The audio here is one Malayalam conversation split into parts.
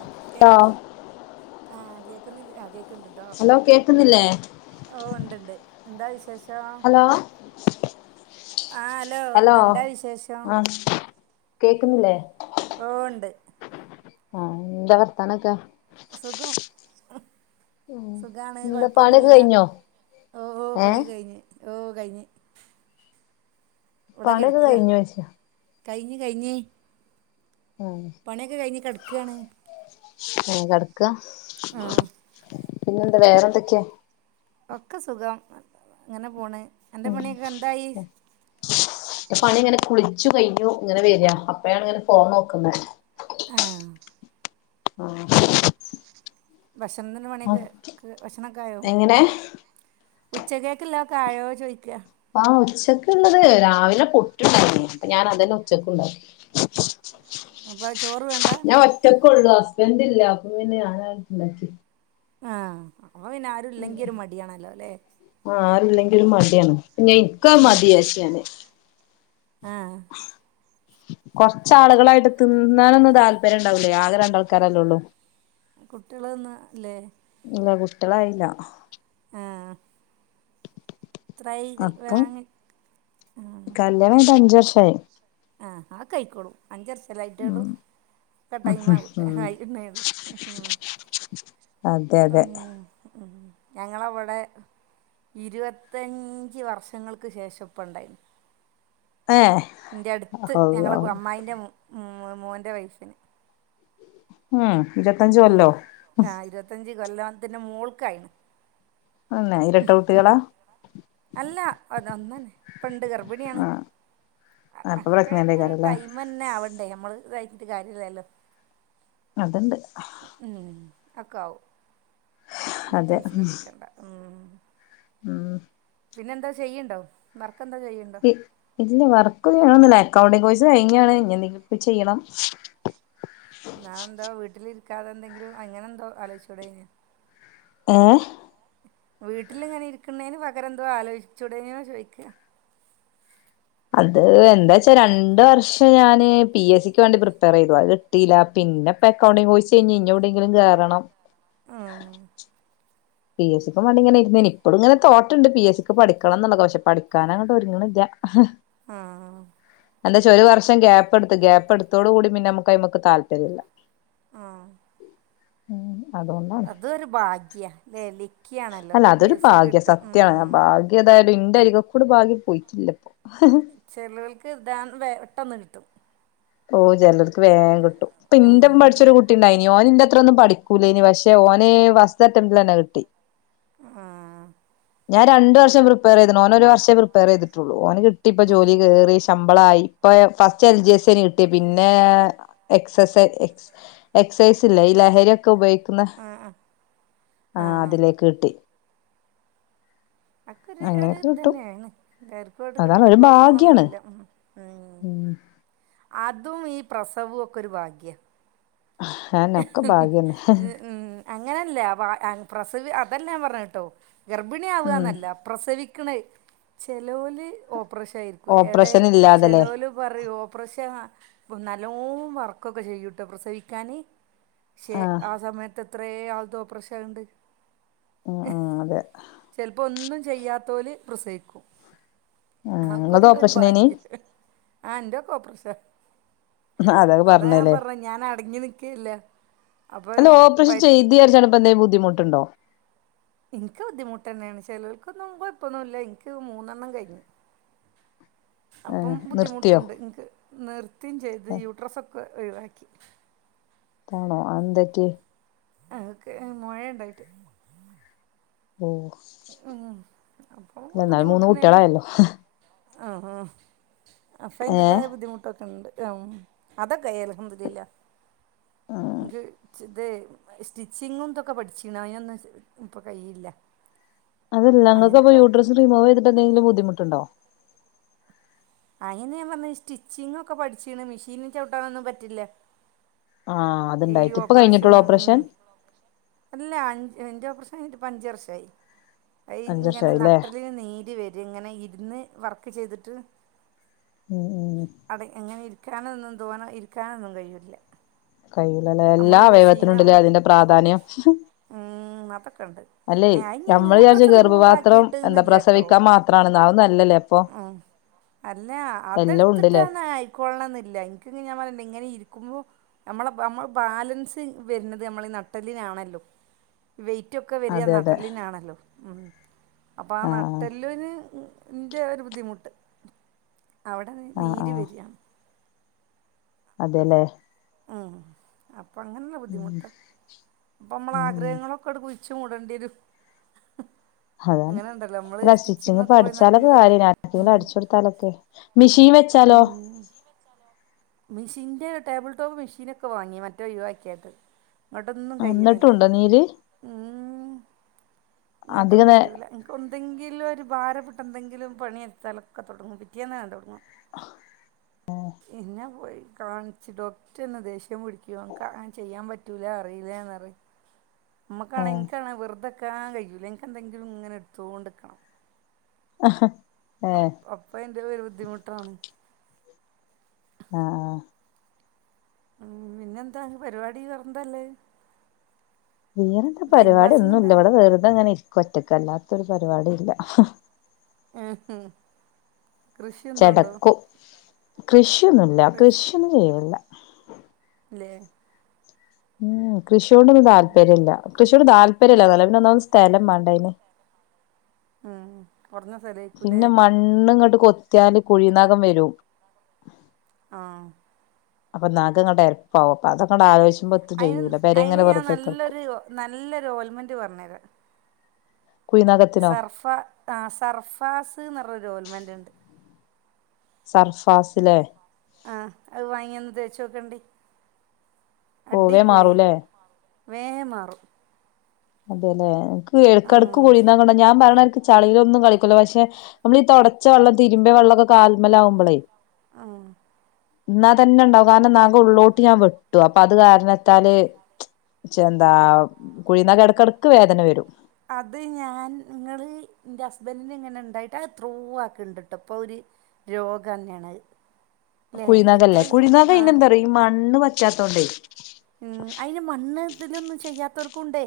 ആഹ ഹലോ ആഹ് കേൾക്കുന്നില്ലകെ കേക്ക് ഉണ്ട് ട്ടോ ഹലോ കേക്കുന്നില്ലേ ഇണ്ട് ഇണ്ട് എന്താ വിശേഷം ഹലോ ആഹ ഹലോ എന്താ വിശേഷം ആഹ് കേക്കുന്നില്ലേ ഓ ഉണ്ട് ആഹ എന്താ വർത്താനൊക്കെ സുഖം സുഖമാണ് എന്താ പണിയൊക്കെ കൊഴപ്പൊന്നുമല്ല കഴിഞ്ഞോ ഓ ഓ ഏഹ് പണിയ കഴിഞ്ഞഞ് ഓ കഴിഞ്ഞ് ഇവിടെ പണിയൊക്കെ കെടക്കാ കഴിഞ്ഞോ ച്ച കഴിഞ്ഞ് കഴിഞ്ഞ് പണിയൊക്കെ കഴിഞ്ഞ് ക കാണ് കടക്ക ആഹ പിന്നെ എന്താ വേറെ എന്തൊക്കെയാ ഒക്കെ സുഖം ഇങ്ങനെ പോണ് അന്റെ ഉ പണിയൊക്കെ എന്തായി പണി ഇങ്ങനെ കുള [unintelligible] [unintelligible] കഴിഞ്ഞു ഇങ്ങനെ വരിക അപ്പഴാണ് ഇങ്ങനെ ഫോൺ നോക്കുന്നത് ആഹ ആഹ [unintelligible] ഭക്ഷണം മണിക്ക് ഭക്ഷണമൊക്കെ ആയോ എങ്ങനെ ഉച്ചകൾക്കല്ലോ കാഴയോ ചോദിക്കുക ആ ഉച്ചക്ക് ഉള്ളത് രാവിലെ പുട്ട്ടുണ്ടണ്ടായി അപ്പൊ ഞാൻ അതന്നെ ഉച്ചക്ക് ഉണ്ടാക്കി അപ്പൊ ചോറ് വേണ്ട ഞാൻ ഒറ്റക്കെ ഉള്ളൂ എതി [unintelligible] ഇല്ല അപ്പൊ പിന്നെ ഞാനണ്ടാക്കി ആഹ [inaudible] പിന്നെ ആരു ഇല്ലെങ്കി ഒരു മടിയാണല്ലോ അല്ലെ ആ ആരുല്ലെങ്കിലും മടിയാണ് [inaudible] മതിയാച്ചിലാണ് ആ കൊറച്ചാളുകളായിടുത്ത്ന്ന് തിന്നാനൊന്നും താല്പര്യംണ്ടാവില്ലേ ആകെ രണ്ടാൾക്കാരല്ലോ ഉള്ളൂ കുട്ടികള് ഒന്ന് അല്ലേ ഇല്ല കുട്ടികളായില്ല ത്രൈകൾ അപ്പം വേങ്ങി ഉ കല്യാണം [inaudible] [unintelligible] ആ അക്കൊ ആയിക്കോളും അഞ്ച് വർഷല്ലായിട്ടേള്ളു ഉം ഒക്കെ ടൈം ഉം ആവും [inaudible] അതെ അതെ ഉം ഞങ്ങളവിടെ ഇരുപത്തഞ്ച് വർഷങ്ങൾക്ക് ശേഷംപ്പണ്ടായിന് ഏ ന്റെ അടുത്ത് ഞങ്ങളെ അള്ളാഹു അമ്മായിന്റെ മ് മോന്റെ വയസ്സിന് ഉം ഇരുപത്തഞ്ച് കൊല്ലോ ആഹ് ഇരുപത്തഞ്ച് കൊല്ലാത്തിന്റെ മോൾക്കായിനി പിന്നെ ഇരട്ട ഉം കുട്ടികളാ [unintelligible] അല്ല അതൊന്നനെ ഇപ്പണ്ട് ഗർഭിണിയാണ് ആ അപ്പൊ ഒക്കെ പ്രഗ്നന്റ് ഒരു ആയിക്കാരല്ലേ ടൈം തന്നെ ആവണ്ടേ നമ്മൾ [inaudible] [unintelligible] കാര്യല്ലല്ലോ അതണ്ട് ഉം ഒക്കെ ആവും [inaudible] [unintelligible] അതെ ടെൻഷൻ അടക്കണ്ട ഉം ഉം പിന്നെ എന്താ ചെയ്യെണ്ടോ വർ ഇല്ല വർക്ക് ഒന്നും [unintelligible] അക്കൗണ്ടിങ്ങ് കോഴ്സ് കഴിഞ്ഞതാണ് ഇനി എന്തെങ്കിലും ഒക്കെ ചെയ്യണം. ന്നാന്താ വീട്ടിലി ക്കാതെന്തെങ്കിലും അങ്ങനെ എന്തോ ആലോചിച്ചൂടേയ്ന് ഏ വീട്ടിലിങ്ങനെ ഇരിക്കുന്നേന് പകരം എന്തോ ആലോചിച്ചൂടേനെന്ന ചോയ്ക്കാ അത് എന്താ വച്ചാ രണ്ട് വർഷം ഞാന് പി. എസ്. സിക്ക് വേണ്ടി പ്രിപ്പയർ ചെയ്തു. അത് കിട്ടിയില്ല. പിന്നിപ്പ അക്കൗണ്ടിങ്ങ് കോഴ്‌സ് കഴിഞ്ഞ് ഇനി എവിടെയങ്കിലും കയറണം. ഉം. പി. എസ്. സിക്ക് വേണ്ടിങ്ങനെ ഇരുന്നീനി. ഇപ്പളും ഇങ്ങനെ തോട്ടെണ്ട് പി. എസ്. സിക്ക് പഠിക്കണംന്നുള്ളത് പക്ഷെ പഠിക്കാനങ്ങട് ഒരുങ്ങണില്ല. ആഹ് എന്താ വച്ചാ ഒരു വർഷം ഗ്യാപ്പ്ടുത്ത്, ഗ്യാപ് എടുത്തോടു കൂടി പിന്നെ നമ്മക്ക് അയ്മ്മക്ക് താല്പര്യല്ല. ആ ഉം അതുകൊണ്ടാണ് അത് ഒരു ഭാഗ്യാ. ലേ ലി അല്ല അതൊരു ഭാഗ്യ. സത്യാണ് ഭാഗ്യതായാലും ഇൻ ൻ്റരികക്കൂട് ഭാഗ്യം പോയിട്ടില്ലപ്പോ. ചെലോൽക്ക് ദാ വേ പെട്ടെന്ന് കിട്ടും. ഓ ജെലോൽക്ക് വേ ങ്ക് ട്ടും ഇപ്പൊ ഇൻ്റപ്പം ഉം. പഠിച്ചൊരു കുട്ടിണ്ടായിനി. ഓൻ ഇൻ്റെ ത്രൊന്നും പഠിക്കൂലേനി. പക്ഷെ ഓന് വസ്റ്ററ്റംറ്റ്ലന്നെ കിട്ടി. ആ ഞാൻ രണ്ട് വർഷം പ്രിപ്പയർ ചെയ്ത്ണ്. ഓനൊരു വർഷേ പ്രിപ്പയർ ചെയ്തിട്ടുള്ളു. ഓന് കിട്ടി ഇപ്പൊ ഉം ജോലി കേറി, ശമ്പളായി ഇപ്പോ, ഫസ്റ്റ് എൽ ജി എസേനി കി ട്ട്യെ. പിന്നെ എക്സസ് എക്സൈസ് ഇല്ലേ ഈ ലഹരിയൊക്കെ ഉപയോ ക്കുന്ന ആഹ് ആഹ് ആ ആഹ് അതിലേക്ക് കിട്ടി. അക്കെ ഒര് ഒര് അങ്ങനെയൊക്കെ ഇത് കിട്ടും തന്നെണ്. തെര്ക്കോൽത് അതാണ് ഒരു കിട്ടിക്കൊള്ളണം ഭാഗ്യാണ് ഇന്നൊന്നുല്ലാ. ഉം ഉം അ തും ഈ പ്രസവും ഒക്കെ ഒരു ഭാഗ്യ. അഅന്നേ ഒക്കെ ഭാഗ്യന്നെ. അങ്ങനെയല്ല വ പ്രസവി അതെല്ലാം പറഞ്ഞട്ടോ ഗർഭിണി ആവുക ഉം എന്നല്ല പ്രസവി ക്ക്ണ് ചെലോല് ഓ ഓപ്പറഷ ആരിക്കും എടെ ഓപ്പറേഷൻ ഇല്ലാതല്ലേ ചെലോല് പറയൂ ഓപ്പറേഷൻ ആ ഇപ്പം നല്ലോ വർക്കൊക്കെ ചെയ്യൂട്ടോ പ്രസവിക്കാന് ശേ ആഹ് ആ സമയത്ത് ഇത്രേ ആൾത്തോപ്രശായോണ്ട് ഉം ഉം അതെ ചെയ്യാത്തോൽ പ്രസവിക്കും ഉം ഇങ്ങൾത് ആക്കൊരു ഓപ്പറേഷനേനി ഭാഗ്യം ആ എന്റെ ഒക്കെ ഓപ്പറേഷ അതാ ഞാൻ പറഞ്ഞെ ഞാൻ അടങ്ങി നി അല്ലോ ഓപ്രേഷൻ വയറ്റ് ചെയ്തി വിചാരിച്ച് ഇപ്പൊ എന്തേലും ബുദ്ധിമു ട്ടുണ്ടോ എനിക്ക് ബുദ്ധിമുട്ട് ന്നെണ് ചെലോല്ക്കൊന്നും കൊഴപ്പൊന്നുല്ല എനിക്ക് മൂന്നെണ്ണം കഴിഞ്ഞി അപ്പം ഏഹ് നിർത്തിയോ ബുദ്ധിമുട്ടുണ്ട് നിക്ക് നിർത്തിം ചെയ്ത് ഏഹ് യൂട്രസ് ഒക്കെ ഒഴിവാക്കി ആണോ അഎന്തറ്റി ആ ഓൾക്ക് മൊഴണ്ടായിട്ട് ഓഹ് ഉം അപ്പൊ അല്ല എന്നാലും മൂന്ന് ബുദ്ധിമുട്ടെന്നേണ് കുട്ടികളായല്ലോ ആ ഹ്ആഹ് ഏഹ് അഫയ്ന്റെതായ ബുദ്ധിമുട്ടൊക്കെ ഉണ്ട് അതൊക്കെ അൽഹംദുലില്ലാഹ് ഉം ഒരു ഇത് സ്റ്റിച്ചിങ്ങും ഇതൊക്കെ പഠിചീനു അതിനൊന്നും ഇപ്പം കഴില്ല അതല്ല ഇങ്ങൾക്ക് യൂട്രെസ് റിമൂവ് യ്തിട്ട് എന്തെങ്കിലും ബുദ്ധിമുട്ട് ഇണ്ടോ അയ്ന്നെന്നെ ഞാൻ പറഞ്ഞെ സ്റ്റിച്ചിങ്ങിക്കെ പഠിച്ചീന് മിഷീനി ചൗട്ടാനൊന്നും പറ്റില്ല ആഹ് ഈ അത്ണ്ടായിട്ട ഇപ്പൊ ഓപ്പറേഷൻ കഴിഞ്ഞിട്ടുള്ളൂ ഓപ്പറേഷൻ എന്റെ ഓപ്പറേഷൻ കഴിഞ്ഞിട്ട് ഇപ്പൊ അഞ്ചു വർഷം ആയി അഞ്ച് ഇങ്ങനെ വർഷായില്ലേ നട്ടെല്ലിന് നീര് വര ഇങ്ങനെ ഇരുന്ന് വർക്ക് ഒക്കെ ചെയ്തിട്ട് ഉം ഉം അടങ്ങി ങ്ങനെ ഇരിക്കാനൊന്നും തോന്ന ഇരിക്കാനൊന്നും കഴിയില്ല കഴിയൂലല്ലേ എല്ലാ അമ്മള് മിഷീൻ അവയവത്തിനുണ്ടല്ലേ അതിന്റെ പ്രാധാന്യം ഉം അതൊക്കെ ഇണ്ട് അല്ലേ എ അയ്ന് നമ്മള് വിചാരിച്ച് യൂട്രസ് റിമൂവ് ഗർഭപാത്രം എന്താ ആക്കിയിട്ട്ന്നില്ലട്ടോ പ്രസവിക്കാൻ മാത്രാണെന്ന് അതൊന്നും അല്ലല്ലേ അപ്പൊ ഉം അല്ല എല്ലാം ഉണ്ട്ല്ലേ അതെടുത്തിട്ടാണ് ആയിക്കൊള്ളണം ന്നില്ല ഇൻക്കിങ്ങനെ ഞാൻ പറഞ്ഞില്ലേ ഇങ്ങനെ ഇരിക്കുമ്പോ അമ്മള [unintelligible] മ്മ ബാലൻസ് വര്ന്നത് നമ്മളെ ഈ നട്ടല്ലിനാണല്ലൊ വെയിറ്റൊക്കെ വര അതെ അതെ നട്ടല്ലിനാണല്ലോ അപ്പം ആ ആഹ് നട്ടല്ലിന് ഇന്റെ ഒരു ബുദ്ധിമുട്ട് അവിടെ ആഹ് നീര് വരു അതെ ലെ അപ്പ അങ്ങനെള്ള ഉം ബുദ്ധിമുട്ട് അപ്പ അമ്മളെ ഉം ആഗ്രഹങ്ങളൊക്കെ എടുക്ക കുഴിച്ചു മൂടണ്ട്യേരു അതാണ് അല്ല സ്റ്റിച്ചിങ്ങിപ്പ സ്റ്റിച്ചിങ്ങൊക്കെ പോയി അടിച്ചാലൊക്കെ നല്ല കാര്യണ് ആർക്കെങ്കിലും ഇപ്പൊ അടിച്ച കൊടുത്താലൊക്കെ മി ൻ വെച്ചാലോ മെഷീന്റെ ടേബിൾ ടോപ്പ് മെഷീനൊക്കെ വാങ്ങി മറ്റേ ഒയുവാക്കിയട്ട് ഇങ്ങോട്ടൊന്നും കഴിയണില്ല എന്നിട്ടുണ്ടോ നീല് ഇങ്ങോട്ടും അധിക നേ കഴൂല എനക്ക് എന്തെങ്കിലും ഒരു ഭാരപ്പെട്ട ട്ടെന്തെങ്കിലും പണിയെടുത്താലൊക്കെ തുടങ്ങും പിറ്റേന്ന് തുടങ്ങും പിന്ന പോയി കാണിച്ചു ഡോക്ടർ തന്നെ ദേഷ്യം പിടിക്കുവാ നക്ക് അങ്ങനെ ചെയ്യാൻ പറ്റൂലാ അറീലന്നറയും നമ്മക്ക് ആണെങ്കി ഏഹ് എനിക്ക് ആണെങ്കി വെറുതെ നിക്കാൻ കഴിയൂല ഇന്ക്ക് എന്തെങ്കിലും ഇങ്ങനെ എടുത്തോണ്ട്ക്കണം ആഹ് അ അപ്പ എന്റെ ഒരു ബുദ്ധിമുട്ടാണ് ആഹ് ആഹ് ഉം പിന്നെന്താ പരിപാടി പറന്തല്ലേ വേറെന്താ പരിപാടി ഒന്നും ഇല്ല ഇവിടെ വെറുതെ ഇങ്ങനെ ഇരിക്കുവാ ഒറ്റക്കല്ലാത്തൊരു പരിപാടി ഇല്ല ഉം ഉം കൃഷി എന്തോ ഉണ്ടോ കൃഷ് കൃഷിയൊന്നൂല്ല കൃഷിയൊന്നും ചെയ്യലില്ല ലെയാ ഉം കൃഷിയോടും താല്പര്യില്ല കൃഷിയോട് താര് തല്ല നല്ലന്നെ ഒന്നാത് സ്ഥലം വേണ്ടേതിന് ഉം കുറഞ്ഞ സ്ഥലമായിരിക്കൂല്ലേ പിന്നെ മണ്ണ് ഇങ്ങോട്ട് കൊ കത്യാല് കുഴിനഗം വരും ആഹ് അപ്പൊ നക്കാങ്ങട്ടെരപ്പവും അപ്പൊ അതങ്ങട് ആലോച്ച അയിന് അയിന് ഞാൻ നല്ലൊരു നല്ലൊര് ഓൽമെന്റ് പറഞ്ഞരാ കുഴിനഖത്തിനോ സർഫ ആ സർഫാസ് ന്ന് റഞ്ഞൊരു ഓയിൽമെ ൻറ്റിണ്ട് സർഫാസിലെ ആഹ് അത് വാങ്ങിയൊന്ന് തേച്ചോക്കണ്ടി പോവേ മാറൂലേ വേഹേ മാറു അതെല്ലേ ഇടക്കിടക്ക് കൊഴിയുന്ന കൊണ്ട ഞാൻ പറഞ്ഞ ചളയിലൊന്നും കളിക്കല്ല പക്ഷെ നമ്മൾ ഈ തൊടച്ച വെള്ളം തിരുമ്പിയ വെള്ളൊക്കെ കാൽമൽ ആകുമ്പോളേ ആഹ എന്നാ തന്നെ ഉണ്ടാവും കാരണം നാങ്ക ഉള്ളോട്ട് ഞാൻ വെട്ടു അപ്പൊ അത് കാരണത്താൽ എന്താ കുഴിന്നഖ എടക്ക് വേദന വരും അത് ഞാൻ നിങ്ങള് എന്റെ ഹസ്ബൻഡന് ഇങ്ങനെ ഉണ്ടായിട്ട് അത് ത്രൂ ആക്കിണ്ടിട്ട് ഇപ്പൊ ഒരു രോഗം തന്നെയാണ് അല്ലേ കുഴിനഖ എത്ര അല്ലേ ഈ- കുഴിന നഖ പിന്നെ എന്താ പറയാ ഈ മണ്ണ് പ റ്റത്തൊണ്ടേയ് ഉ അതിന് മണ് ഇതിലൊന്നും ചെയ്യാത്തവർ കുണ്ടേ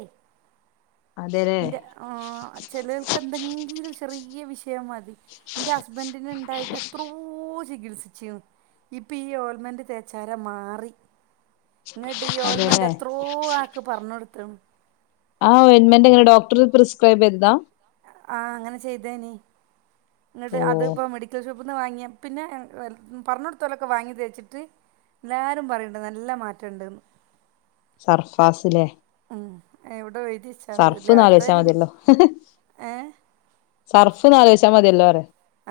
അതെല്ലേ ന്റെ ആ ചെലൾക്ക് എന്തെങ്കിലും ചെറിയ വി വിഷയം മതി എന്റെ ഹസ്ബൻറിന് ഉണ്ടായിട്ട് എത്രയൊ ചികിത്സിച്ചു ഇപ്പൊ ഈ ഓൾമന്റ് തേച്ചാര മാറി ഇങ്ങിട്ട് ഈ യോൽമൻറെ അതെല്ലേ എത്രോ ആക്ക് പറഞ്ഞ കൊടുത്തും ആ ഒൽമെന്റ് എങ്ങനെ ഡോക്ടർ പ്രിസ്ക്രൈബ് ചെയ്താ ആ അങ്ങനെ ചെയ്തേനി ഇങ്ങട്ട് ഓ അത്പ്പ മെഡിക്കൽ ഷോപ്പ് ത്തുന്ന വാങ്ങിയ പിന്നെ പറഞ്ഞ കൊടുത്തലൊക്കെ വാങ്ങി തെച്ചിട്ട് എല്ലാവരും പറയണ്ട നല്ല മാറ്റുണ്ട്ന്ന് സർഫാസിലെ ഉ എവിടെ എഴുതിച്ചാള് സർഫ് ഇല്ല നാല് വശാ ആര്തായാലും മതിയല്ലോ ഏഹ് സർഫ് നാല് വശാ മതിയല്ലോ അരെ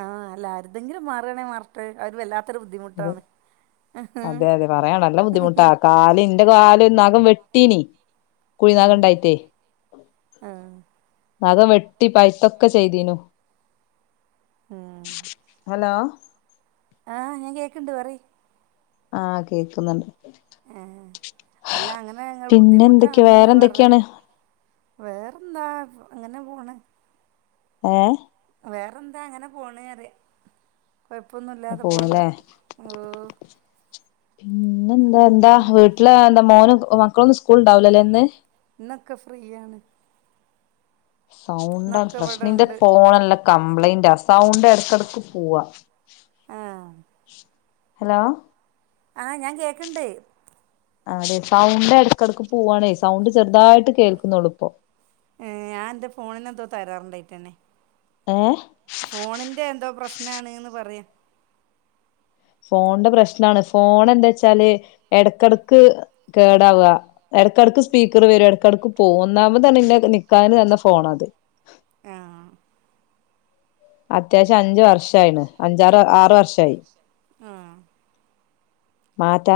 ആഹ് അല്ല ആരുതെങ്കിലും മാറണേ മാർട്ടെ അവര് വല്ലാ അതെ അതെ അതെ പറയണല്ലാം ബുദ്ധിമുട്ടാ കാല് ഇന്റെ കാല വെട്ടീനി കുഴിനക ഉണ്ടായിട്ടേ ഉം നഖംവെട്ടി പൈത്തൊക്കെ ചെയ്തീനു ഉം ഹലോ ആഹ് ഞാൻ കേക്കണ്ട് പറ ആഹ് കേക്കുന്നുണ്ട് ആ അല്ല അങ്ങനെ ഞങ്ങൾ പിന്നെ എന്തൊക്കെയ വേറെ ബുദ്ധിമുട്ടാണ്ന്ന് പറെ എന്തൊക്കെയാണ് വേറെന്താ അങ്ങനെ പോണെ ഏ വേറെന്താ അങ്ങനെ പോണ് അറിയാം കുഴപ്പൊന്നുമല്ലാതെ പോണ്ട് പോണ്ല്ലേ പിന്നെ എന്താ ഉം എന്താ വീട്ടില് എന്താ മോന് മക്കളൊന്നും സ്കൂൾ ഉണ്ടാവലല്ലേന്ന് ഇന്നൊക്കെ ഫ്രീയാണ് സൗണ്ടാണ് ഇന്നൊക്കെ പ്രശ്ന്റെ ഇവടെണ്ട് പോണല്ല കംപ്ലയിൻറ്റാ സൗണ്ട് എടക്കെടക്ക് പോവാ ആഹ് ഹലോ ആഹ് ഞാൻ കേക്കണ്ട് അതെ സൗണ്ട് എടക്കെടക്ക് പുവാണേ സൗണ്ട് ചെറുതായിട്ട് കേക്കുന്നുള്ളൂ ഇപ്പൊ ഏഹ് ഞാൻ എന്റെ ഫോണിനെന്തോ തരാറുണ്ടായിട്ടന്നെ ഏഹ് ഫോണിന്റെ എന്തോ പ്രശ്നാണ്ന്ന് പറയ് - ഫോൺന്റെ പ്രശ്നാണ് ഫോൺ നെന്താ വെച്ചാല് എടക്കെടക്ക് കേടാവ്വ എടക്കെടക്ക് സ്പീക്കർ വരും എടക്കെടക്ക് പോവും ഒന്നാമതെന്നല്ല ഇന്ന് നിക്കാഹ്ന് തന്ന ഫോണ അത് ആ അത്യാവശ്യം അഞ്ച വർഷ ആണ് അഞ്ചാറ് ആറ് വർഷായി ആ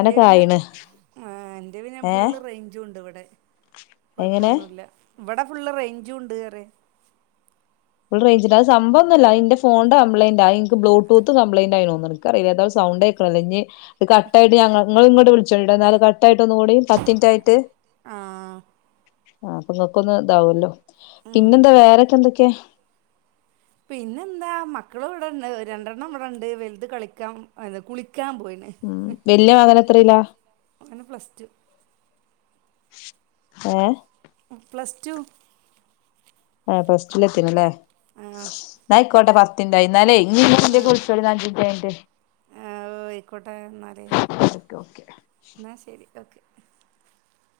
എന്റെ പിന്നെ ആയിണ് മ എന്റെ പിന്ന് ഏഹ് ഫുള്ള് റേഞ്ചും ഉണ്ട് ഇവിടെ എങ്ങനെ കൊഴപ്പൊന്നുല്ല ഇവിടെ ഫുള്ള് റേഞ്ചും ഉണ്ട് റയാ ഫുൾറേഞ്ച്ണ്ട അ സംഭവംന്നല്ല ന്റെ ഫോൺന്റെ കംപ്ലയിന്റയി നിക്ക് ബ്ലൂടൂത്ത് കംപ്ലയിൻ്റ ആയിന്നു എടുക്ക അയില്ല താണ്ടു സൗണ്ട് ആക്കണോ ഇനി ഇ കറക് ആയിട്ട് ഞങ്ങള ഇങ്ങോട്ട് വിളിച്ചോ എന്നാല കറക് ആയിട്ട്ന്ന കൂടി പത്തി ഇൻറ്റായിട്ട് ആ ആ അപ്പൊ ഇങ്ങക്കൊന്ന് താവല്ലോ ഉം പിന്നെന്താ വേറൊക്കെ എന്തൊക്കെയാ പിന്നെന്താ മക്കളു ഇവിടെണ്ട് രണ്ടെണ്ണം ഇവിടെണ്ട് വലുത് കളിക്കാം എത് കുളി ക്കാൻ പോയിന് ഉം വല്യ മകനെത്രയിലാ വന് പ്ലസ് ടു ഏ പ്ലസ് ടു ആ ഫസ്റ്റില എത്തിനല്ലേ ആഹ് നായികോട്ട പ തിണ്ടായിര്ന്നാല്ലേ ഇ എ [unintelligible] ആഹ് കുളിച്ചൊ നാ ഇത് കഴിഞ്ഞിട്ട് ആഹ് ആയിക്കോട്ടെ എന്നാല് എന്നാ ശരി ഓക്കെ